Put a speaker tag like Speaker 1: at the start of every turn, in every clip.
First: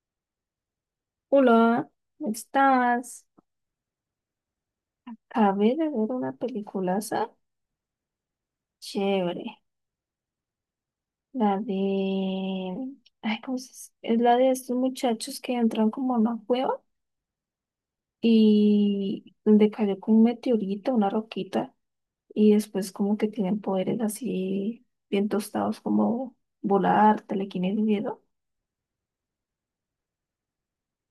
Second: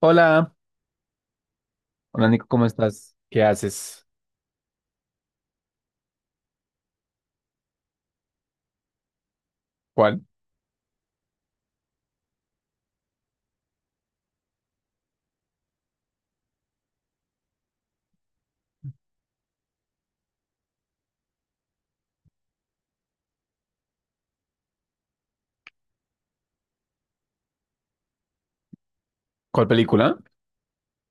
Speaker 1: Hola,
Speaker 2: Hola,
Speaker 1: hola
Speaker 2: ¿cómo
Speaker 1: Nico, ¿cómo estás?
Speaker 2: estás?
Speaker 1: ¿Qué haces?
Speaker 2: Acabé de ver una peliculaza chévere.
Speaker 1: ¿Cuál?
Speaker 2: La de. Ay, ¿cómo Es la de estos muchachos que entran como a una cueva y donde cayó como un meteorito, una roquita, y después como que tienen poderes así bien tostados como volar, telequinesis y eso.
Speaker 1: ¿Cuál película?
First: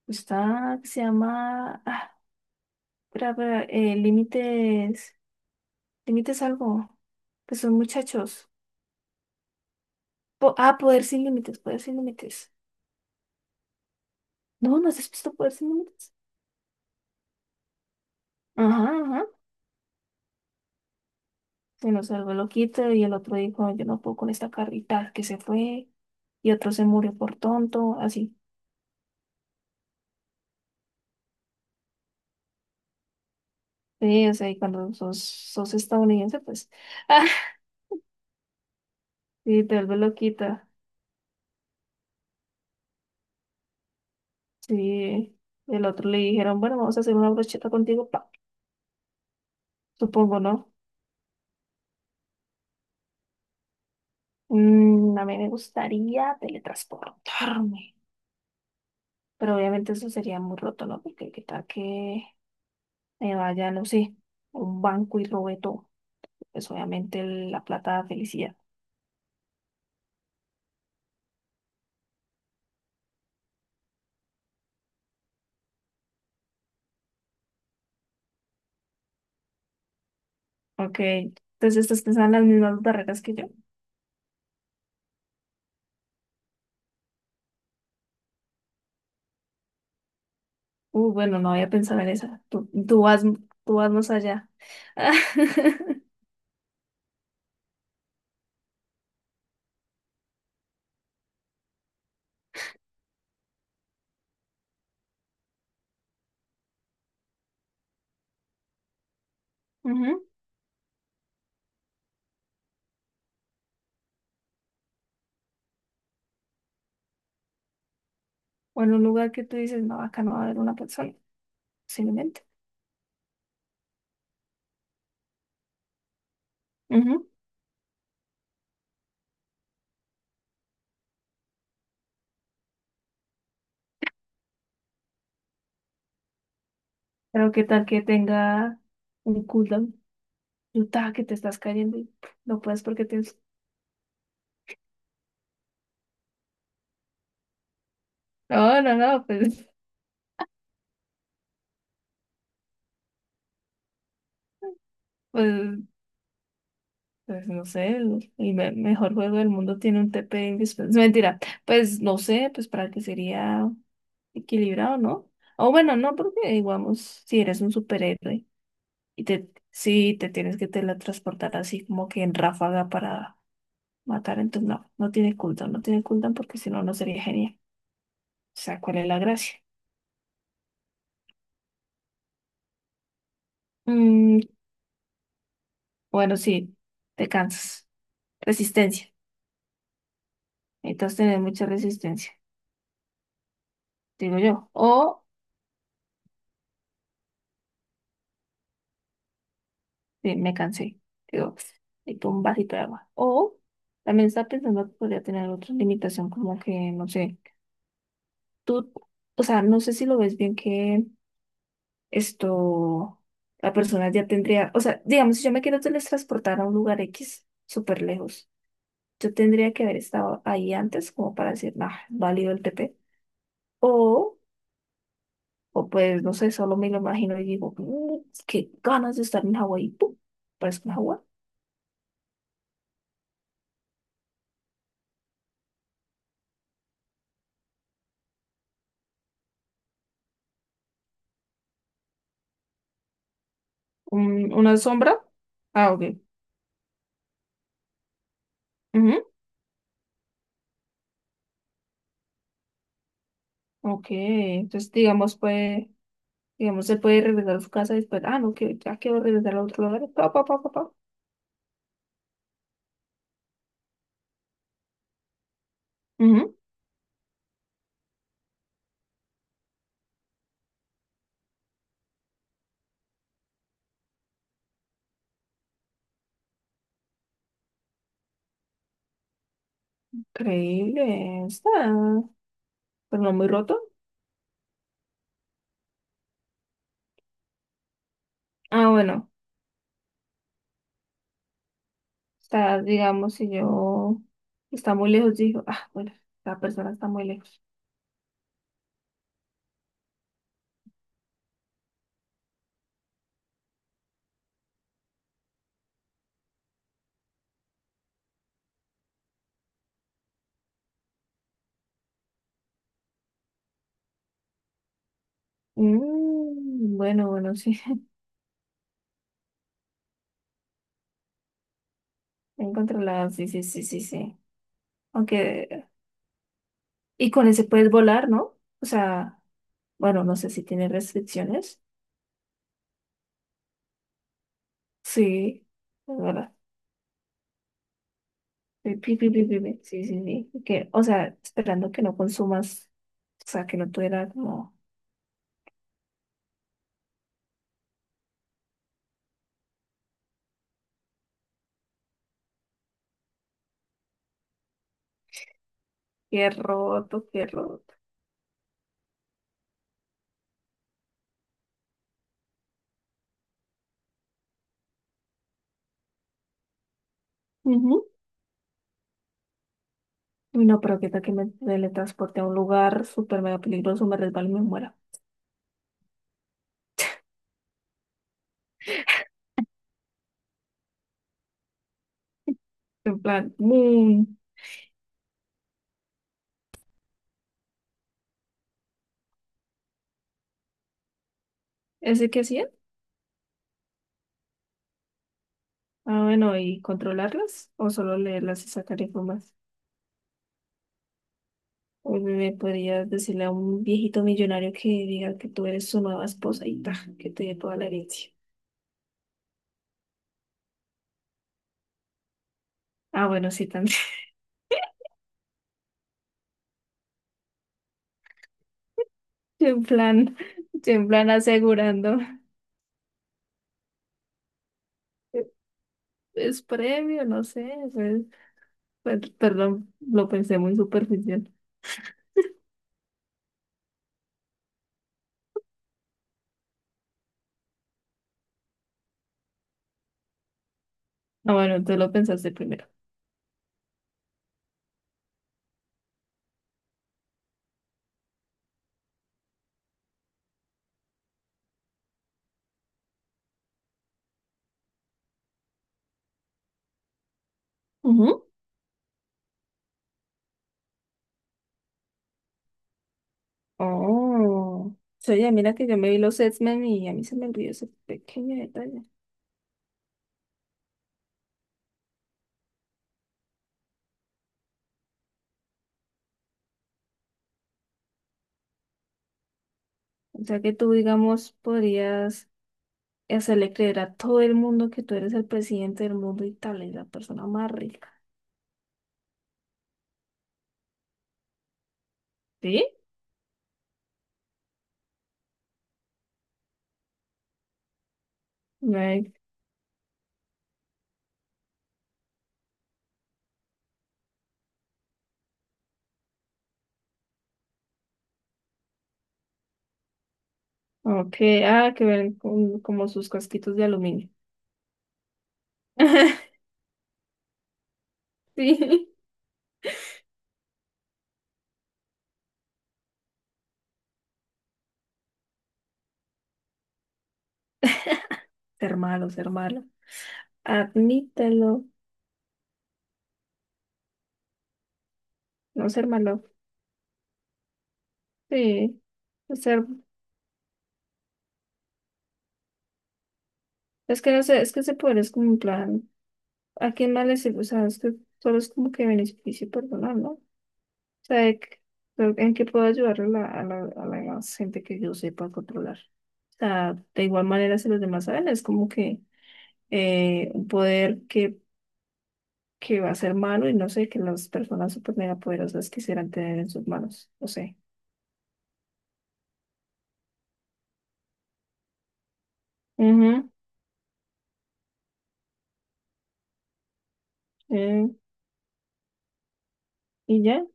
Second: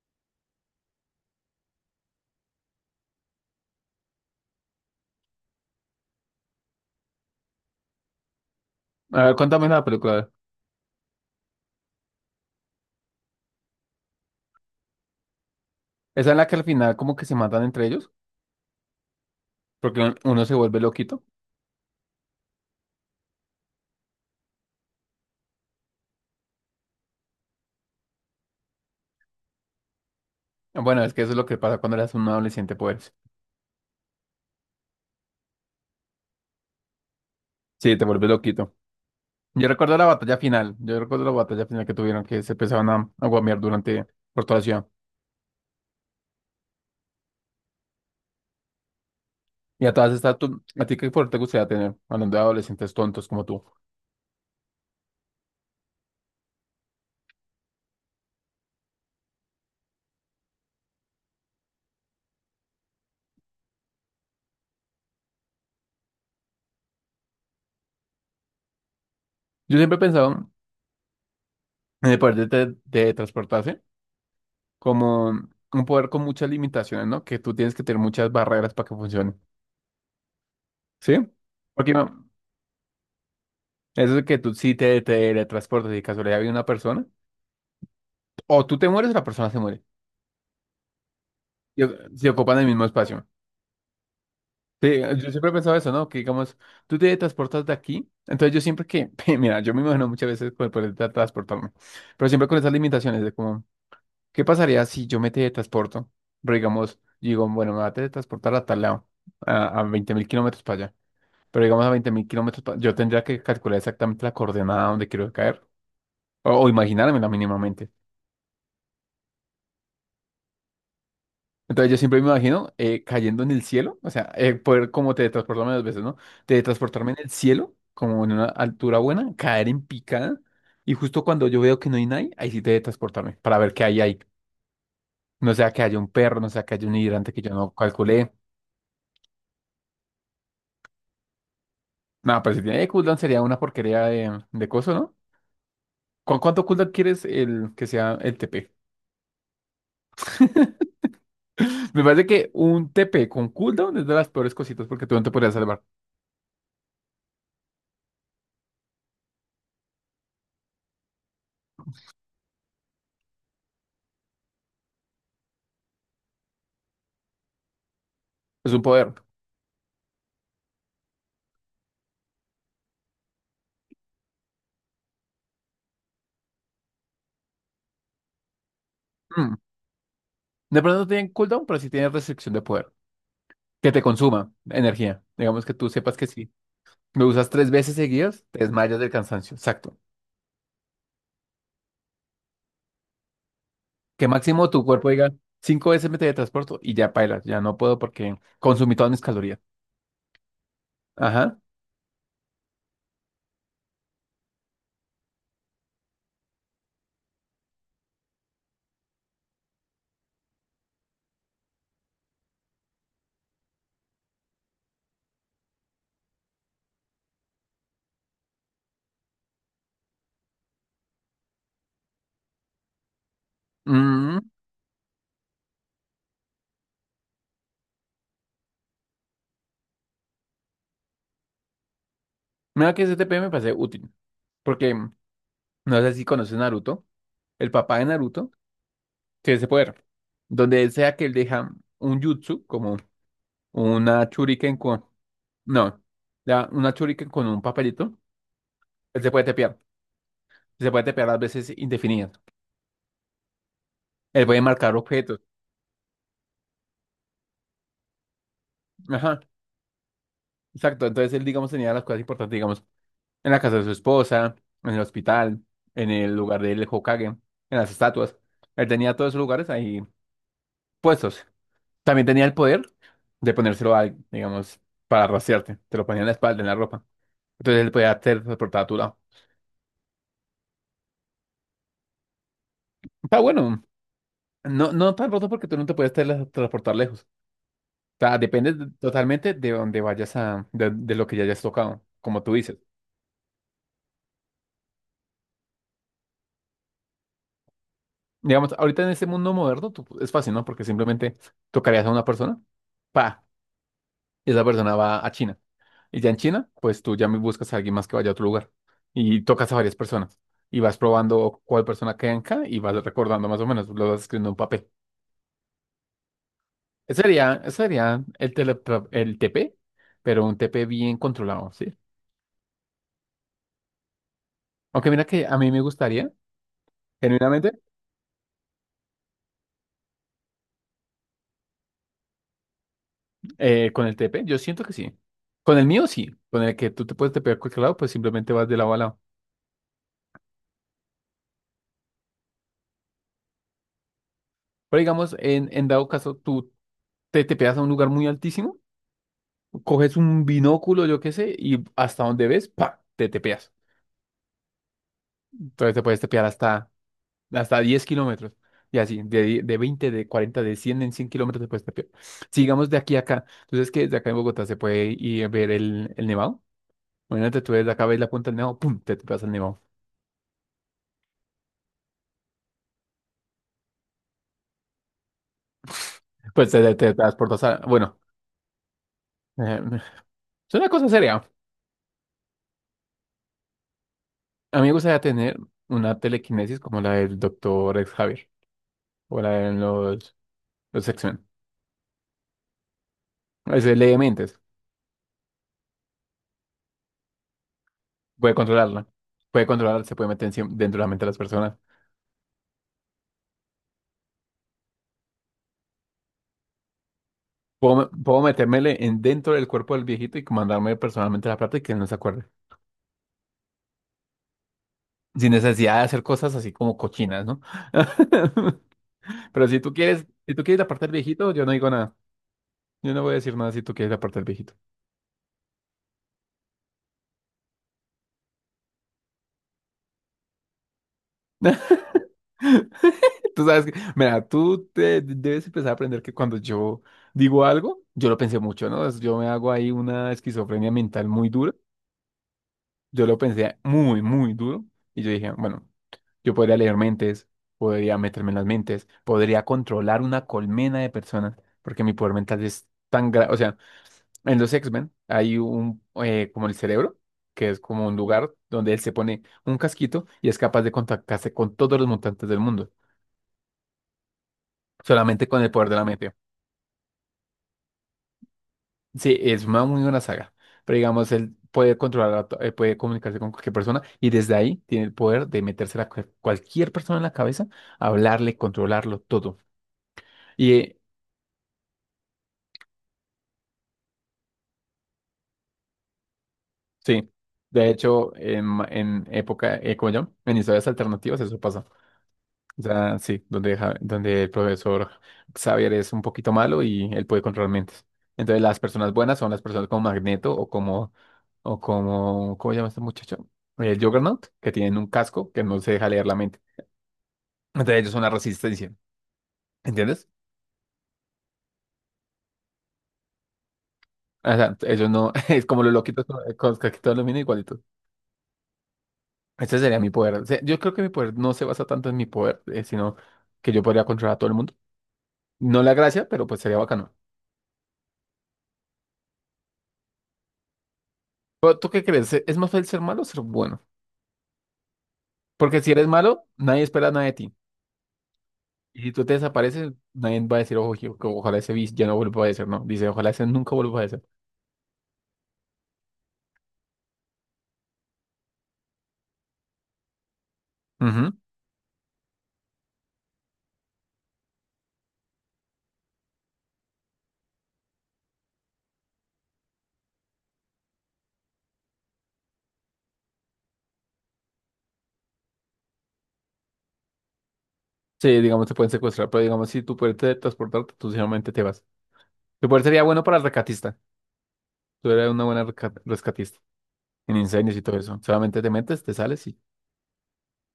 Speaker 2: Está, se llama. Ah, espera, espera, límites. Límites algo. Que son muchachos.
Speaker 1: A ver, cuéntame la película.
Speaker 2: Poder sin límites, Poder sin límites. No, ¿no has visto Poder sin límites?
Speaker 1: ¿Esa es la que al final como que se matan entre ellos?
Speaker 2: Ajá, ajá.
Speaker 1: Porque uno se vuelve loquito.
Speaker 2: Se nos salvó el loquito y el otro dijo, yo no puedo con esta carrita que se fue. Y otro se murió por tonto, así.
Speaker 1: Bueno, es que eso es lo que pasa cuando eres un adolescente, pues.
Speaker 2: Sí, o sea, y cuando sos estadounidense, pues, ah,
Speaker 1: Sí, te vuelves loquito.
Speaker 2: sí,
Speaker 1: Yo
Speaker 2: te vuelve
Speaker 1: recuerdo la batalla
Speaker 2: loquita.
Speaker 1: final. Yo recuerdo la batalla final que tuvieron, que se empezaban a guamear durante por toda la ciudad.
Speaker 2: Sí, el otro le dijeron, bueno, vamos a hacer una brocheta contigo, pa.
Speaker 1: Y a todas estas,
Speaker 2: Supongo, ¿no?
Speaker 1: ¿a ti qué poder te gustaría tener? Hablando de adolescentes tontos como tú.
Speaker 2: A mí me gustaría teletransportarme. Pero obviamente eso sería muy roto, ¿no? Porque qué tal que me vaya, no sé, a un banco y robe todo. Pues obviamente la plata da felicidad.
Speaker 1: Yo siempre he pensado en el poder de transportarse, como un poder con muchas limitaciones, ¿no? Que tú tienes que tener muchas barreras para que funcione,
Speaker 2: Ok,
Speaker 1: ¿sí?
Speaker 2: entonces
Speaker 1: Porque
Speaker 2: estás
Speaker 1: no,
Speaker 2: pensando en las mismas barreras que yo.
Speaker 1: eso de que tú sí te teletransportas y de casualidad viene una persona, o tú te mueres o la persona se muere,
Speaker 2: Bueno, no había
Speaker 1: y o-
Speaker 2: pensado en
Speaker 1: se
Speaker 2: esa.
Speaker 1: ocupan el
Speaker 2: Tú,
Speaker 1: mismo
Speaker 2: tú vas,
Speaker 1: espacio.
Speaker 2: tú vas más allá.
Speaker 1: Sí, yo siempre he pensado eso, ¿no? Que digamos, tú te transportas de aquí, entonces yo siempre que, mira, yo me imagino muchas veces con el poder de transportarme, pero siempre con esas limitaciones de como, ¿qué pasaría si yo me teletransporto? Pero digamos, digo, bueno, me voy a teletransportar a tal lado, a veinte mil
Speaker 2: Ujú.
Speaker 1: kilómetros para allá. Pero digamos a 20.000 kilómetros, yo tendría que calcular exactamente la coordenada donde quiero caer, o imaginármela mínimamente.
Speaker 2: O en un lugar que tú dices, no, acá no va a haber una persona,
Speaker 1: Entonces yo siempre me
Speaker 2: posiblemente.
Speaker 1: imagino cayendo en el cielo, o sea, poder como teletransportarme dos veces, ¿no? Teletransportarme en el
Speaker 2: Ujú.
Speaker 1: cielo, como en una altura buena, caer en picada, y justo cuando yo veo que no hay nadie, ahí sí teletransportarme, para ver qué hay ahí. No sea que haya un perro, no sea que haya un hidrante que yo
Speaker 2: Pero qué
Speaker 1: no
Speaker 2: tal que
Speaker 1: calculé.
Speaker 2: tenga un cooldown. Tú ta, que te estás cayendo y pff,
Speaker 1: No, pero
Speaker 2: no
Speaker 1: si
Speaker 2: puedes
Speaker 1: tiene
Speaker 2: porque
Speaker 1: cooldown
Speaker 2: tienes.
Speaker 1: sería una porquería de coso, ¿no? ¿Con cuánto cooldown quieres el que sea el TP?
Speaker 2: No, pues,
Speaker 1: Me parece que un TP con cooldown es de las peores cositas porque tú no te podrías
Speaker 2: pues
Speaker 1: salvar.
Speaker 2: Pues no sé, mejor juego del mundo tiene un TP indispensable. Mentira, pues no sé, pues para que sería equilibrado, ¿no? O bueno, no, porque digamos, si eres un superhéroe
Speaker 1: Es un poder.
Speaker 2: y te, si te tienes que teletransportar así como que en ráfaga para matar, entonces no, no tiene cooldown, no tiene cooldown porque si no, no sería genial. O sea, ¿cuál es la
Speaker 1: Mm.
Speaker 2: gracia?
Speaker 1: De pronto no tienen cooldown, pero sí tienen restricción de poder. Que te
Speaker 2: Mm,
Speaker 1: consuma energía. Digamos que tú sepas que
Speaker 2: bueno,
Speaker 1: si
Speaker 2: sí,
Speaker 1: lo
Speaker 2: te
Speaker 1: usas tres
Speaker 2: cansas.
Speaker 1: veces seguidas, te desmayas del
Speaker 2: Resistencia.
Speaker 1: cansancio. Exacto.
Speaker 2: Necesitas tener mucha resistencia,
Speaker 1: Que
Speaker 2: digo
Speaker 1: máximo
Speaker 2: yo.
Speaker 1: tu cuerpo
Speaker 2: O
Speaker 1: diga cinco veces me teletransporto y ya pailas. Ya no puedo porque consumí todas mis calorías.
Speaker 2: sí, me cansé. Digo,
Speaker 1: Ajá.
Speaker 2: y con un vasito de agua. O también estaba pensando que podría tener otra limitación, como que, no sé, tú, o sea, no sé si lo ves bien que esto, la persona ya tendría, o sea, digamos, si yo me quiero teletransportar a un lugar X súper lejos, yo tendría que haber estado ahí antes como para decir, nah, válido el TP. O,
Speaker 1: Mm.
Speaker 2: o pues, no sé, solo me lo imagino y digo, "Mm, qué ganas de estar en Hawái. ¡Pum! Parezco en Hawái.
Speaker 1: Mira que ese TP me parece útil. Porque no sé si conoces Naruto. El papá de Naruto tiene ese poder. Donde él sea que él deja un jutsu, como una shuriken
Speaker 2: Una
Speaker 1: con...
Speaker 2: sombra. Ah,
Speaker 1: No,
Speaker 2: ok.
Speaker 1: una shuriken con un papelito, él
Speaker 2: Ujú,
Speaker 1: se puede tepear. Se puede tepear a veces indefinidas.
Speaker 2: ok,
Speaker 1: Él puede
Speaker 2: entonces
Speaker 1: marcar
Speaker 2: digamos
Speaker 1: objetos.
Speaker 2: puede, digamos se puede regresar a su casa y después, ah no, que ya quiero
Speaker 1: Ajá,
Speaker 2: regresar a otro lugar, pa, pa, pa, pa, pa.
Speaker 1: exacto. Entonces él, digamos, tenía las cosas importantes, digamos, en la casa de su esposa, en el hospital, en el
Speaker 2: Ujú,
Speaker 1: lugar del Hokage, en las estatuas. Él tenía todos esos lugares ahí puestos. También tenía el poder de ponérselo a alguien, digamos, para rastrearte. Te lo ponía en la espalda, en la ropa. Entonces él podía teletransportar a tu lado.
Speaker 2: increíble, está, pero no
Speaker 1: Está
Speaker 2: muy roto.
Speaker 1: bueno. No, no tan roto porque tú no te puedes teletransportar lejos. O sea,
Speaker 2: Ah, bueno,
Speaker 1: totalmente de donde vayas a, de lo que ya hayas tocado, como tú dices.
Speaker 2: está, digamos, si yo está muy lejos, dijo, ah, bueno, la persona está muy lejos.
Speaker 1: Digamos, ahorita en este mundo moderno es fácil, ¿no? Porque simplemente tocarías a una persona, pa, y esa persona va a China. Y ya en China, pues tú ya me buscas a alguien más que vaya a otro lugar y tocas a varias personas y vas probando cuál persona queda en cada y vas recordando más o menos, lo vas escribiendo en un papel.
Speaker 2: Bueno, bueno,
Speaker 1: Sería,
Speaker 2: sí,
Speaker 1: sería el TP, pero un TP bien controlado, ¿sí?
Speaker 2: encontré sí, sí, sí, sí, sí.
Speaker 1: Aunque mira que a mí me
Speaker 2: Aunque,
Speaker 1: gustaría,
Speaker 2: y con ese
Speaker 1: genuinamente,
Speaker 2: puedes volar, ¿no? O sea, bueno, no sé si tiene restricciones.
Speaker 1: con el TP, yo siento que sí.
Speaker 2: Sí,
Speaker 1: Con el mío
Speaker 2: es
Speaker 1: sí,
Speaker 2: verdad.
Speaker 1: con el que tú te puedes tepear a cualquier lado, pues simplemente vas de
Speaker 2: Pi,
Speaker 1: lado a
Speaker 2: pi,
Speaker 1: lado.
Speaker 2: pi, pi, pi, pi. Sí, sí, sí. Y que, o sea, esperando que no consumas, o sea, que no tuviera como
Speaker 1: Pero digamos, en dado caso, tú te tepeas a un lugar muy altísimo, coges un binóculo, yo qué sé, y hasta donde ves, ¡pa! Te tepeas. Entonces te puedes tepear
Speaker 2: pie roto, pie
Speaker 1: hasta
Speaker 2: roto.
Speaker 1: 10 kilómetros. Y así, de 20 de 40 de 100 en 100 kilómetros después de Puesta Sigamos de aquí a acá. Entonces, que desde acá en Bogotá se puede ir a ver el nevado. Imagínate, tú desde acá
Speaker 2: Ujú.
Speaker 1: ves la punta del nevado, ¡pum! Te pasa el nevado.
Speaker 2: Uy, no, pero qué tal que me teletransporte a un lugar súper mega peligroso, me resbalo y me muera.
Speaker 1: Pues te transportas a... Bueno, eh, es una cosa seria.
Speaker 2: En plan, ¡boom!
Speaker 1: A mí me gustaría tener una telequinesis como la del doctor Javier o la de los X-Men.
Speaker 2: ¿Ese qué hacía?
Speaker 1: Es de ley de mentes.
Speaker 2: Ah, bueno, ¿y controlarlas? ¿O solo
Speaker 1: Puede
Speaker 2: leerlas y sacar
Speaker 1: controlarla.
Speaker 2: información?
Speaker 1: Puede controlar, se puede meter dentro de la mente de las personas.
Speaker 2: Uy, me podrías decirle a un viejito millonario que diga que tú eres su nueva esposa y ta, que te dé toda la
Speaker 1: Puedo,
Speaker 2: herencia.
Speaker 1: puedo metérmele en dentro del cuerpo del viejito y mandarme personalmente la plata y que él no se acuerde.
Speaker 2: Ah, bueno, sí, también.
Speaker 1: Sin necesidad de hacer cosas así como cochinas, ¿no? Pero
Speaker 2: Yo
Speaker 1: si
Speaker 2: en
Speaker 1: tú quieres,
Speaker 2: plan,
Speaker 1: si tú quieres la
Speaker 2: yo
Speaker 1: parte
Speaker 2: en
Speaker 1: del
Speaker 2: plan
Speaker 1: viejito, yo no digo nada.
Speaker 2: asegurando.
Speaker 1: Yo no voy a decir nada si tú quieres la parte del viejito.
Speaker 2: Es previo, no sé, pues, perdón, lo pensé muy superficial.
Speaker 1: Tú sabes que, mira, tú te debes empezar a aprender que cuando yo digo algo, yo lo pensé mucho, ¿no? Yo me hago ahí una esquizofrenia mental muy
Speaker 2: Ah,
Speaker 1: dura.
Speaker 2: bueno, tú lo pensaste primero.
Speaker 1: Yo lo pensé muy, muy duro. Y yo dije, bueno. Yo podría leer mentes, podría meterme en las mentes, podría controlar una colmena de personas, porque mi poder mental es tan grande. O sea, en los X-Men hay un, como el cerebro, que es como un
Speaker 2: Ujú.
Speaker 1: lugar donde él se pone un casquito y es capaz de contactarse con todos los mutantes del mundo,
Speaker 2: Oh,
Speaker 1: solamente
Speaker 2: oye,
Speaker 1: con el
Speaker 2: mira
Speaker 1: poder
Speaker 2: que
Speaker 1: de
Speaker 2: yo
Speaker 1: la
Speaker 2: me vi
Speaker 1: mente.
Speaker 2: los X-Men y a mí se me olvidó ese pequeño detalle.
Speaker 1: Sí, es una muy buena saga, pero digamos, él puede controlar, puede comunicarse con cualquier persona y desde ahí tiene el poder de meterse a cualquier persona en la cabeza, hablarle, controlarlo todo.
Speaker 2: O sea que
Speaker 1: Y
Speaker 2: tú,
Speaker 1: eh,
Speaker 2: digamos, podrías hacerle creer a todo el mundo que tú eres el presidente del mundo y tal, es la
Speaker 1: Sí,
Speaker 2: persona más
Speaker 1: de
Speaker 2: rica.
Speaker 1: hecho, en época, ¿cómo se llama? En historias alternativas eso pasa. O
Speaker 2: ¿Sí?
Speaker 1: sea, sí, donde el profesor Xavier es un poquito malo y él puede controlar mentes. Entonces las personas
Speaker 2: Right.
Speaker 1: buenas son las personas como Magneto o como, ¿cómo se llama este muchacho? El Juggernaut, que tienen un casco que no se deja leer la mente. Entonces ellos son la resistencia, ¿entiendes?
Speaker 2: Ok, ah, que ven como sus casquitos de aluminio.
Speaker 1: O sea, ellos no, es como los loquitos, con casquitos de aluminio.
Speaker 2: Sí.
Speaker 1: Ese sería mi poder. O sea, yo creo que mi poder no se basa tanto en mi poder, sino que yo podría controlar a todo el mundo. No la gracia, pero pues sería bacano.
Speaker 2: Ser malo, ser malo.
Speaker 1: Pero
Speaker 2: Admítelo.
Speaker 1: ¿tú qué crees? ¿Es más fácil ser malo o ser bueno? Porque
Speaker 2: No
Speaker 1: si eres
Speaker 2: ser malo.
Speaker 1: malo, nadie espera nada de ti. Y
Speaker 2: Sí,
Speaker 1: si tú te
Speaker 2: o sea,
Speaker 1: desapareces, nadie va a decir, ojo, que ojalá ese bis ya no vuelva a aparecer, ¿no? Dice, ojalá ese nunca vuelva a
Speaker 2: es
Speaker 1: aparecer.
Speaker 2: que no sé, es que ese poder es como un plan, ¿a quién más le sirve? O sea, es que solo es como que beneficio personal, ¿no?
Speaker 1: Ujú.
Speaker 2: Sea, de que- pero ¿en qué puedo ayudar a la gente que yo sepa controlar? O sea, de igual manera si los demás saben, es como que un poder que va a ser malo y no sé, que las personas super mega poderosas quisieran tener en sus manos, no sé.
Speaker 1: Sí, digamos, te pueden secuestrar, pero digamos, si tú puedes transportarte, tú simplemente te vas. Tu poder sería bueno para el
Speaker 2: Ujú,
Speaker 1: rescatista. Tú eres una buena rescatista en incendios y todo
Speaker 2: eh,
Speaker 1: eso. Solamente te metes, te sales y...
Speaker 2: y ya,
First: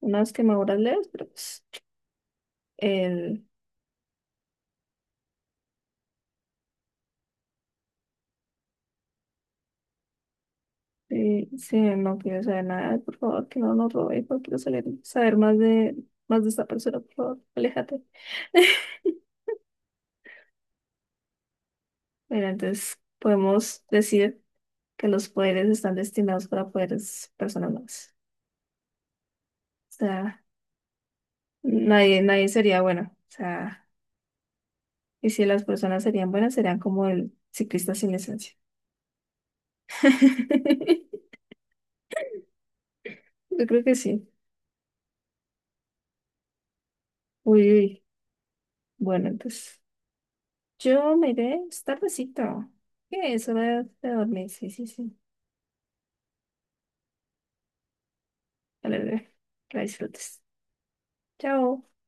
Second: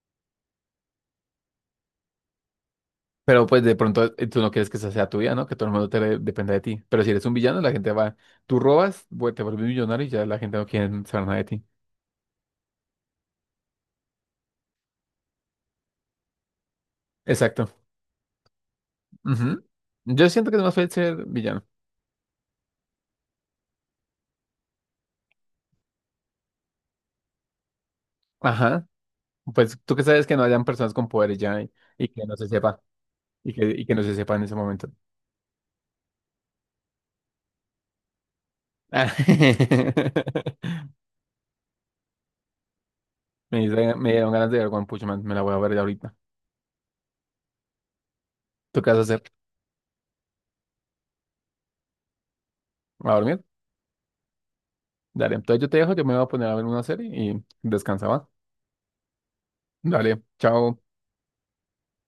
Speaker 2: unas quemaduras leves, pero pues, el
Speaker 1: Pero pues de pronto tú no quieres que esa sea tu vida, ¿no? Que todo el mundo dependa de ti. Pero si eres un villano, la gente va, tú robas, te vuelves millonario y ya la gente no quiere saber nada de
Speaker 2: sí,
Speaker 1: ti.
Speaker 2: sí, no quiero saber nada, por favor, que no nos robe, no quiero saber más de esta persona, por favor,
Speaker 1: Exacto.
Speaker 2: aléjate.
Speaker 1: Ujú. Yo siento que es más fácil ser villano.
Speaker 2: Bueno, entonces podemos decir que los poderes están destinados para poderes personales.
Speaker 1: Ajá. Pues
Speaker 2: O
Speaker 1: tú que sabes que
Speaker 2: sea,
Speaker 1: no hayan personas con poderes ya y
Speaker 2: nadie,
Speaker 1: que no se
Speaker 2: nadie
Speaker 1: sepa,
Speaker 2: sería bueno. O
Speaker 1: y
Speaker 2: sea,
Speaker 1: que no se sepa en ese momento.
Speaker 2: y si las personas serían buenas, serían como el ciclista sin licencia. Yo creo que
Speaker 1: Me
Speaker 2: sí.
Speaker 1: dieron ganas de ver One Punch Man, me la voy a ver ya ahorita.
Speaker 2: Uy, uy.
Speaker 1: ¿Tú qué vas a hacer?
Speaker 2: Bueno, entonces yo me iré, es tardecito.
Speaker 1: ¿A
Speaker 2: ¿Qué?
Speaker 1: dormir?
Speaker 2: Es hora de dormir. Sí, sí, sí.
Speaker 1: Dale, entonces yo te dejo, yo me voy a poner a ver una serie y descansa, ¿va?
Speaker 2: Dale, dale. La
Speaker 1: Dale,
Speaker 2: disfrutes.
Speaker 1: chao.
Speaker 2: Chao.